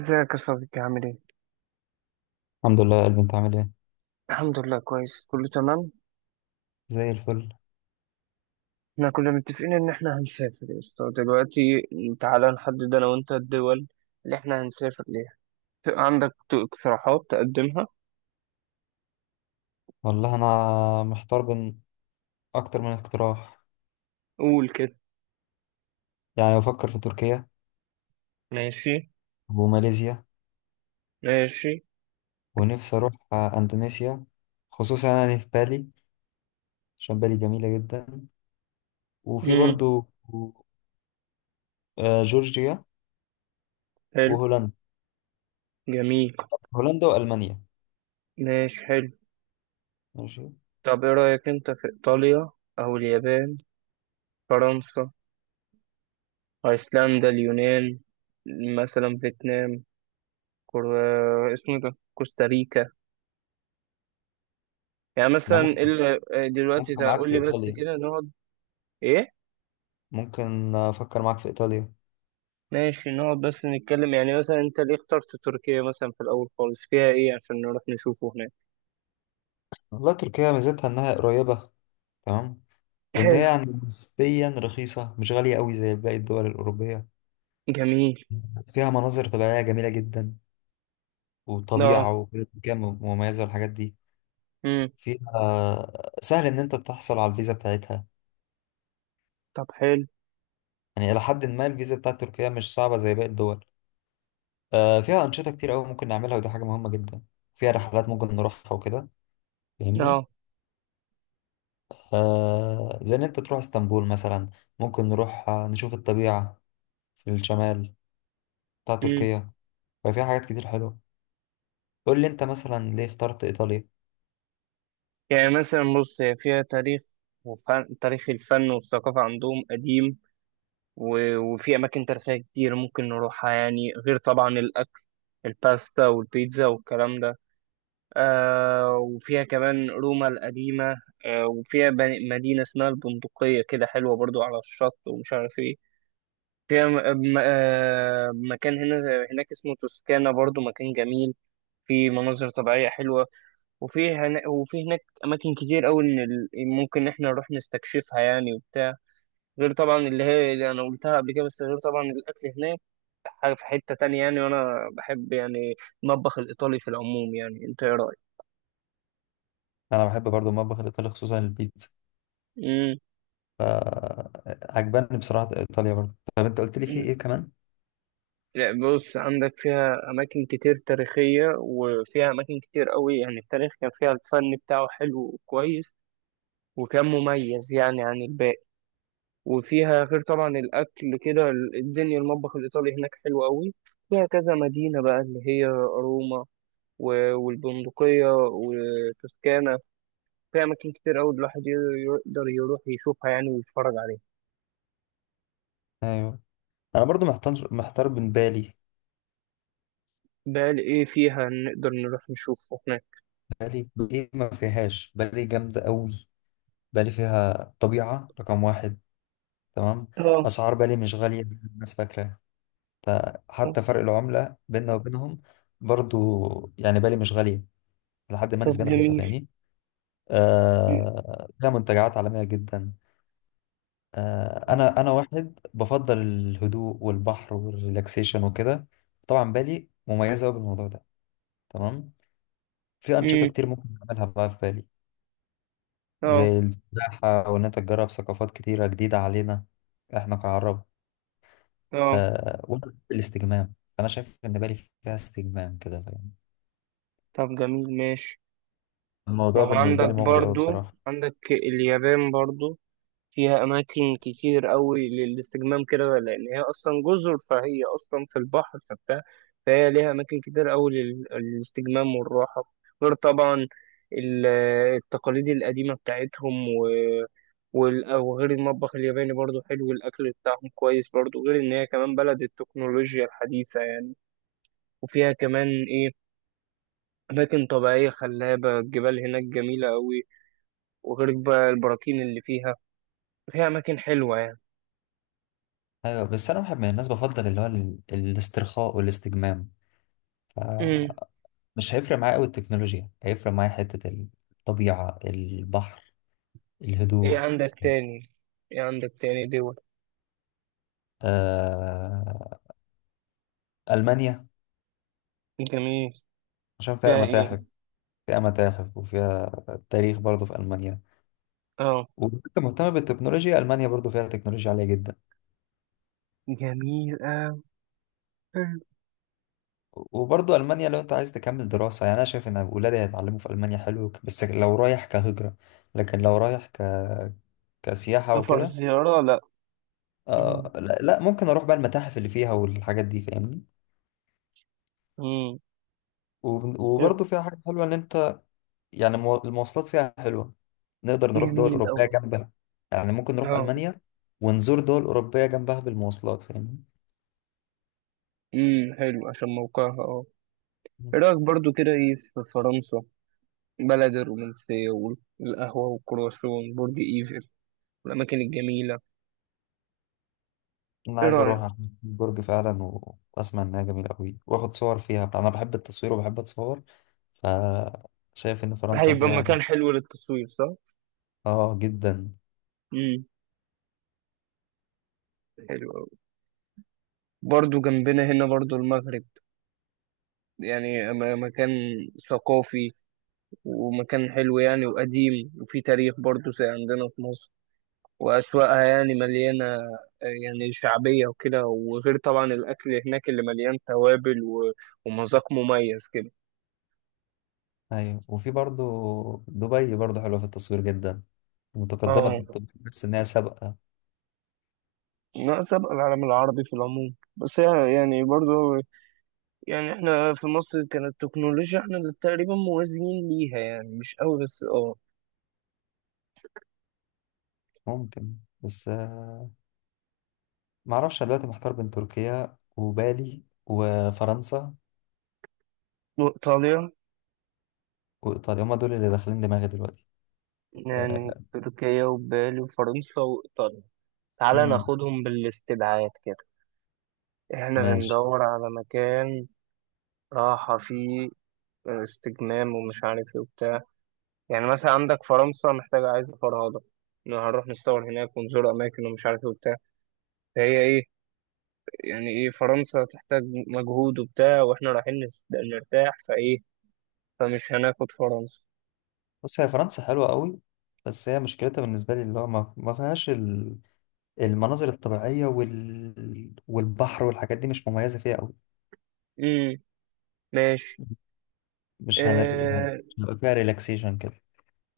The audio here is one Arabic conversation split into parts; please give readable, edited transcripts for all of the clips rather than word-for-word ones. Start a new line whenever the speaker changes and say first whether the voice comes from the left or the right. right: ازيك يا صديقي عامل ايه؟
left: الحمد لله يا قلبي، انت عامل ايه؟
right: الحمد لله كويس كله تمام.
left: زي الفل.
right: احنا كنا متفقين ان احنا هنسافر يا اسطى دلوقتي. تعالى نحدد انا وانت الدول اللي احنا هنسافر ليها. عندك اقتراحات تقدمها؟
left: والله انا محتار بين اكتر من اقتراح.
right: قول كده.
left: يعني بفكر في تركيا
right: ماشي.
left: وماليزيا،
right: ماشي.
left: ونفسي اروح اندونيسيا. خصوصا يعني في بالي، عشان بالي جميلة جدا. وفي
right: امم.
left: برضو جورجيا
right: حلو.
left: وهولندا.
right: جميل.
left: هولندا والمانيا.
right: ماشي. حلو.
left: ماشي.
right: طب ايه رأيك انت في ايطاليا او اليابان، فرنسا، ايسلندا، اليونان، مثلا فيتنام، كور... اسمه ده كوستاريكا، يعني
left: انا
right: مثلا
left: ممكن
right: دلوقتي
left: معاك
right: تقول
left: في
right: لي بس
left: ايطاليا.
right: كده نقعد. ايه.
left: ممكن افكر معاك في ايطاليا.
right: ماشي، نقعد بس نتكلم يعني مثلا انت ليه اخترت تركيا مثلا في الاول خالص، فيها ايه يعني عشان نروح نشوفه هناك؟
left: والله تركيا ميزتها انها قريبة. تمام. وان هي
right: حلو.
left: يعني نسبيا رخيصة، مش غالية قوي زي باقي الدول الأوروبية.
right: جميل.
left: فيها مناظر طبيعية جميلة جدا،
right: اه.
left: وطبيعة وبلد كام مميزة والحاجات دي.
right: امم.
left: فيها سهل إن أنت تحصل على الفيزا بتاعتها.
right: طب حلو.
left: يعني إلى حد ما الفيزا بتاعت تركيا مش صعبة زي باقي الدول. فيها أنشطة كتير أوي ممكن نعملها، ودي حاجة مهمة جدا. فيها رحلات ممكن نروحها وكده، فاهمني؟
right: اه.
left: زي إن أنت تروح اسطنبول مثلا. ممكن نروح نشوف الطبيعة في الشمال بتاع
right: امم.
left: تركيا. ففيها حاجات كتير حلوة. قول لي أنت مثلا ليه اخترت إيطاليا.
right: يعني مثلا بص، هي فيها تاريخ وفن، تاريخ الفن والثقافة عندهم قديم. وفي أماكن تاريخية كتير ممكن نروحها يعني، غير طبعا الأكل، الباستا والبيتزا والكلام ده. وفيها كمان روما القديمة. وفيها مدينة اسمها البندقية، كده حلوة برضو على الشط، ومش عارف ايه. فيها مكان هنا هناك اسمه توسكانا، برضو مكان جميل. في مناظر طبيعية حلوة. وفي هنا وفي هناك أماكن كتير أوي إن ممكن إحنا نروح نستكشفها يعني وبتاع. غير طبعا اللي هي اللي أنا قلتها قبل كده، بس غير طبعا الأكل هناك حاجة في حتة تانية يعني. وأنا بحب يعني المطبخ الإيطالي في العموم. يعني أنت إيه رأيك؟
left: أنا بحب برضو المطبخ الإيطالي، خصوصا البيتزا. فعجباني بصراحة إيطاليا برضه. طب أنت قلت لي في
right: مم.
left: إيه كمان؟
right: لا، بص عندك فيها أماكن كتير تاريخية، وفيها أماكن كتير قوي. يعني التاريخ كان فيها، الفن بتاعه حلو وكويس، وكان مميز يعني عن الباقي. وفيها غير طبعا الأكل كده، الدنيا المطبخ الإيطالي هناك حلو قوي. فيها كذا مدينة بقى، اللي هي روما والبندقية وتوسكانا. فيها أماكن كتير قوي الواحد يقدر يروح يشوفها يعني ويتفرج عليها.
left: أيوه. أنا برضه محتار بين بالي.
right: بقى إيه فيها نقدر نروح نشوفه هناك؟
left: بالي إيه ما فيهاش؟ بالي جامدة أوي. بالي فيها طبيعة رقم واحد. تمام.
right: اه.
left: أسعار بالي مش غالية زي ما الناس فاكرة. ف- حتى فرق العملة بيننا وبينهم برضه، يعني بالي مش غالية. لحد ما
right: طب
left: نسبيا رخيصة،
right: جميل.
left: فاهمني؟ آه، فيها منتجعات عالمية جدا. انا واحد بفضل الهدوء والبحر والريلاكسيشن وكده. طبعا بالي مميزه قوي بالموضوع ده. تمام. في انشطه
right: مم.
left: كتير ممكن نعملها بقى في بالي.
right: اه.
left: زي السباحه، او ان انت تجرب ثقافات كتيره جديده علينا احنا كعرب.
right: اه.
left: آه، وأنا الاستجمام. انا شايف ان بالي فيها استجمام كده، فاهم؟
right: طب جميل ماشي. ما
left: الموضوع
right: هو
left: بالنسبه
right: عندك
left: لي مغري قوي
right: برضو،
left: بصراحه.
right: عندك اليابان برضو فيها أماكن كتير قوي للاستجمام كده، لأن هي أصلا جزر، فهي أصلا في البحر فبتاع. فهي ليها أماكن كتير قوي للاستجمام والراحة، غير طبعا ال- التقاليد القديمة بتاعتهم وغير المطبخ الياباني برضو حلو، والأكل بتاعهم كويس برضو، غير إن هي كمان بلد التكنولوجيا الحديثة يعني. وفيها كمان إيه، أماكن طبيعية خلابة، الجبال هناك جميلة أوي، وغير بقى البراكين اللي فيها. فيها أماكن حلوة يعني.
left: ايوه. بس انا واحد من الناس بفضل اللي هو الاسترخاء والاستجمام.
right: امم.
left: فمش هيفرق معايا قوي التكنولوجيا، هيفرق معايا حته الطبيعه، البحر،
right: إيه
left: الهدوء.
right: عندك تاني إيه عندك تاني دول؟
left: آه... ألمانيا،
right: جميل.
left: عشان فيها
right: فيها
left: متاحف.
right: إيه؟
left: فيها متاحف وفيها تاريخ برضو في ألمانيا.
right: آه.
left: وأنت مهتم بالتكنولوجيا، ألمانيا برضو فيها تكنولوجيا عالية جدا.
right: جميل أوي.
left: وبرضو ألمانيا لو أنت عايز تكمل دراسة يعني، أنا شايف إن ولادي هيتعلموا في ألمانيا حلو، بس لو رايح كهجرة. لكن لو رايح كسياحة
right: سفر
left: وكده.
right: زيارة لأ. مم.
left: لا، ممكن أروح بقى المتاحف اللي فيها والحاجات دي، فاهمني؟
right: مم.
left: وبرضو فيها حاجة حلوة إن أنت يعني المواصلات فيها حلوة. نقدر نروح دول
right: جميل
left: أوروبية
right: أوي.
left: جنبها. يعني ممكن نروح
right: آه.
left: ألمانيا ونزور دول أوروبية جنبها بالمواصلات، فاهمني؟
right: امم. حلو عشان موقعها إيه رأيك برضو كده إيه في فرنسا؟ بلد الرومانسية والقهوة والكرواسون، برج إيفل والأماكن الجميلة.
left: أنا
right: إيه
left: عايز
right: رأيك؟
left: أروح عشان برج فعلا، وأسمع إنها جميلة أوي وآخد صور فيها. أنا بحب التصوير وبحب أتصور. فشايف إن فرنسا
right: هيبقى
left: فيها.
right: مكان حلو للتصوير، صح؟
left: آه، جدا.
right: امم. حلو أوي. برضو جنبنا هنا برضو المغرب، يعني مكان ثقافي، ومكان حلو يعني، وقديم وفي تاريخ برضو زي عندنا في مصر، وأسواقها يعني مليانة يعني شعبية وكده. وغير طبعا الأكل هناك اللي مليان توابل ومذاق مميز كده.
left: أيوة، وفي برضو دبي برضو حلوة في التصوير جدا. متقدمة.
right: اه.
left: بس إنها سابقة.
right: ناقص أبقى العالم العربي في العموم، بس هي يعني برضو، يعني احنا في مصر كانت التكنولوجيا احنا اللي تقريبا موازيين ليها، يعني مش قوي بس اه.
left: ممكن. بس معرفش. أنا دلوقتي محتار بين تركيا وبالي وفرنسا
right: وايطاليا.
left: وإيطاليا. هما دول اللي داخلين دماغي دلوقتي.
right: يعني
left: آه.
right: تركيا وبالي وفرنسا وايطاليا. تعالى
left: امم.
right: ناخدهم بالاستبعاد كده. احنا
left: ماشي.
right: بندور على مكان راحة فيه، استجمام ومش عارف ايه وبتاع. يعني مثلا عندك فرنسا محتاجة عايزة فرهضة، إن هنروح نصور هناك ونزور أماكن ومش عارف ايه وبتاع. فهي ايه، يعني ايه، فرنسا تحتاج مجهود وبتاع، واحنا رايحين نرتاح فايه. فمش هناخد فرنسا.
left: بص هي فرنسا حلوة قوي. بس هي مشكلتها بالنسبة لي اللي هو ما فيهاش المناظر الطبيعية والبحر والحاجات دي، مش مميزة فيها قوي.
right: امم. ماشي.
left: مش هنر... يعني
right: اه.
left: مش هيبقى فيها ريلاكسيشن كده.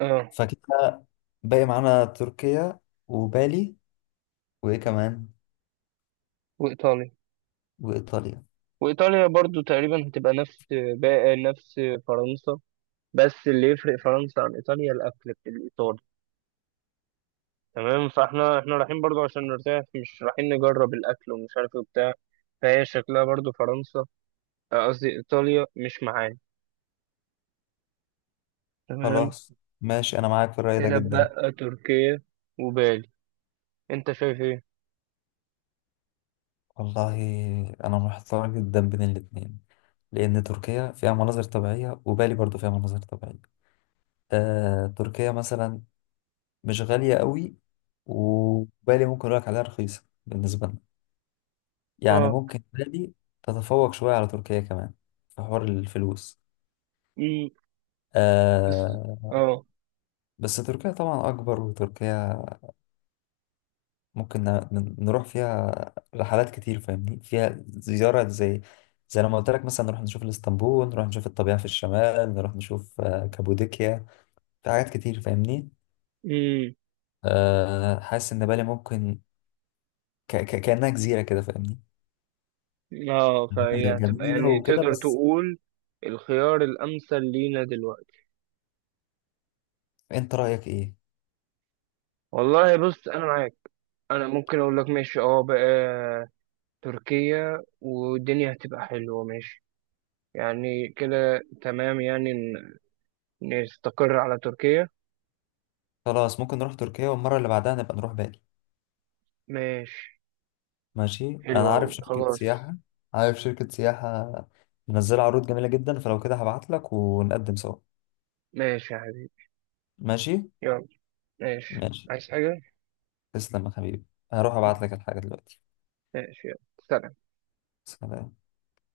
right: اه.
left: فكده باقي معانا تركيا وبالي، وإيه كمان؟
right: وايطاليا.
left: وإيطاليا.
right: وايطاليا برضو تقريبا هتبقى نفس، بقى نفس فرنسا. بس اللي يفرق فرنسا عن ايطاليا الاكل الايطالي. تمام، فاحنا رايحين برضو عشان نرتاح، مش رايحين نجرب الاكل ومش عارف ايه وبتاع. فهي شكلها برضو فرنسا، قصدي ايطاليا مش معانا. تمام.
left: خلاص. ماشي، أنا معاك في الرأي ده
right: كده
left: جدا.
right: بقى تركيا وبالي، انت شايف ايه؟
left: والله أنا محتار جدا بين الاتنين، لأن تركيا فيها مناظر طبيعية وبالي برضو فيها مناظر طبيعية. تركيا مثلا مش غالية قوي. وبالي ممكن أقولك عليها رخيصة بالنسبة لنا. يعني
right: اه.
left: ممكن بالي تتفوق شوية على تركيا كمان في حوار الفلوس.
right: امم. بس-
left: آه.
right: اه.
left: بس تركيا طبعا أكبر، وتركيا ممكن نروح فيها رحلات كتير، فاهمني؟ فيها زيارة، زي لما قلت لك مثلا نروح نشوف الاسطنبول، نروح نشوف الطبيعة في الشمال، نروح نشوف كابوديكيا. في حاجات كتير، فاهمني؟ حاسس إن بالي ممكن ك ك كأنها جزيرة كده، فاهمني؟
right: اه.
left: هي
right: فهي هتبقى
left: جميلة
right: يعني
left: وكده
right: تقدر
left: بس.
right: تقول الخيار الأمثل لينا دلوقتي.
left: أنت رأيك إيه؟
right: والله بص أنا معاك. أنا ممكن أقول لك ماشي، اه بقى تركيا والدنيا هتبقى حلوة ماشي. يعني كده تمام يعني نستقر على تركيا.
left: خلاص، ممكن نروح تركيا، والمرة اللي بعدها نبقى نروح بالي.
right: ماشي.
left: ماشي. أنا
right: حلوة أوي
left: عارف شركة
right: خلاص.
left: سياحة. عارف شركة سياحة منزلة عروض جميلة جدا، فلو كده هبعت لك ونقدم سوا.
right: ماشي يا حبيبي.
left: ماشي؟
right: يلا. ماشي،
left: ماشي.
right: عايز حاجة؟
left: تسلم يا حبيبي. هروح ابعت لك الحاجة دلوقتي.
right: ماشي يلا. سلام.
left: سلام.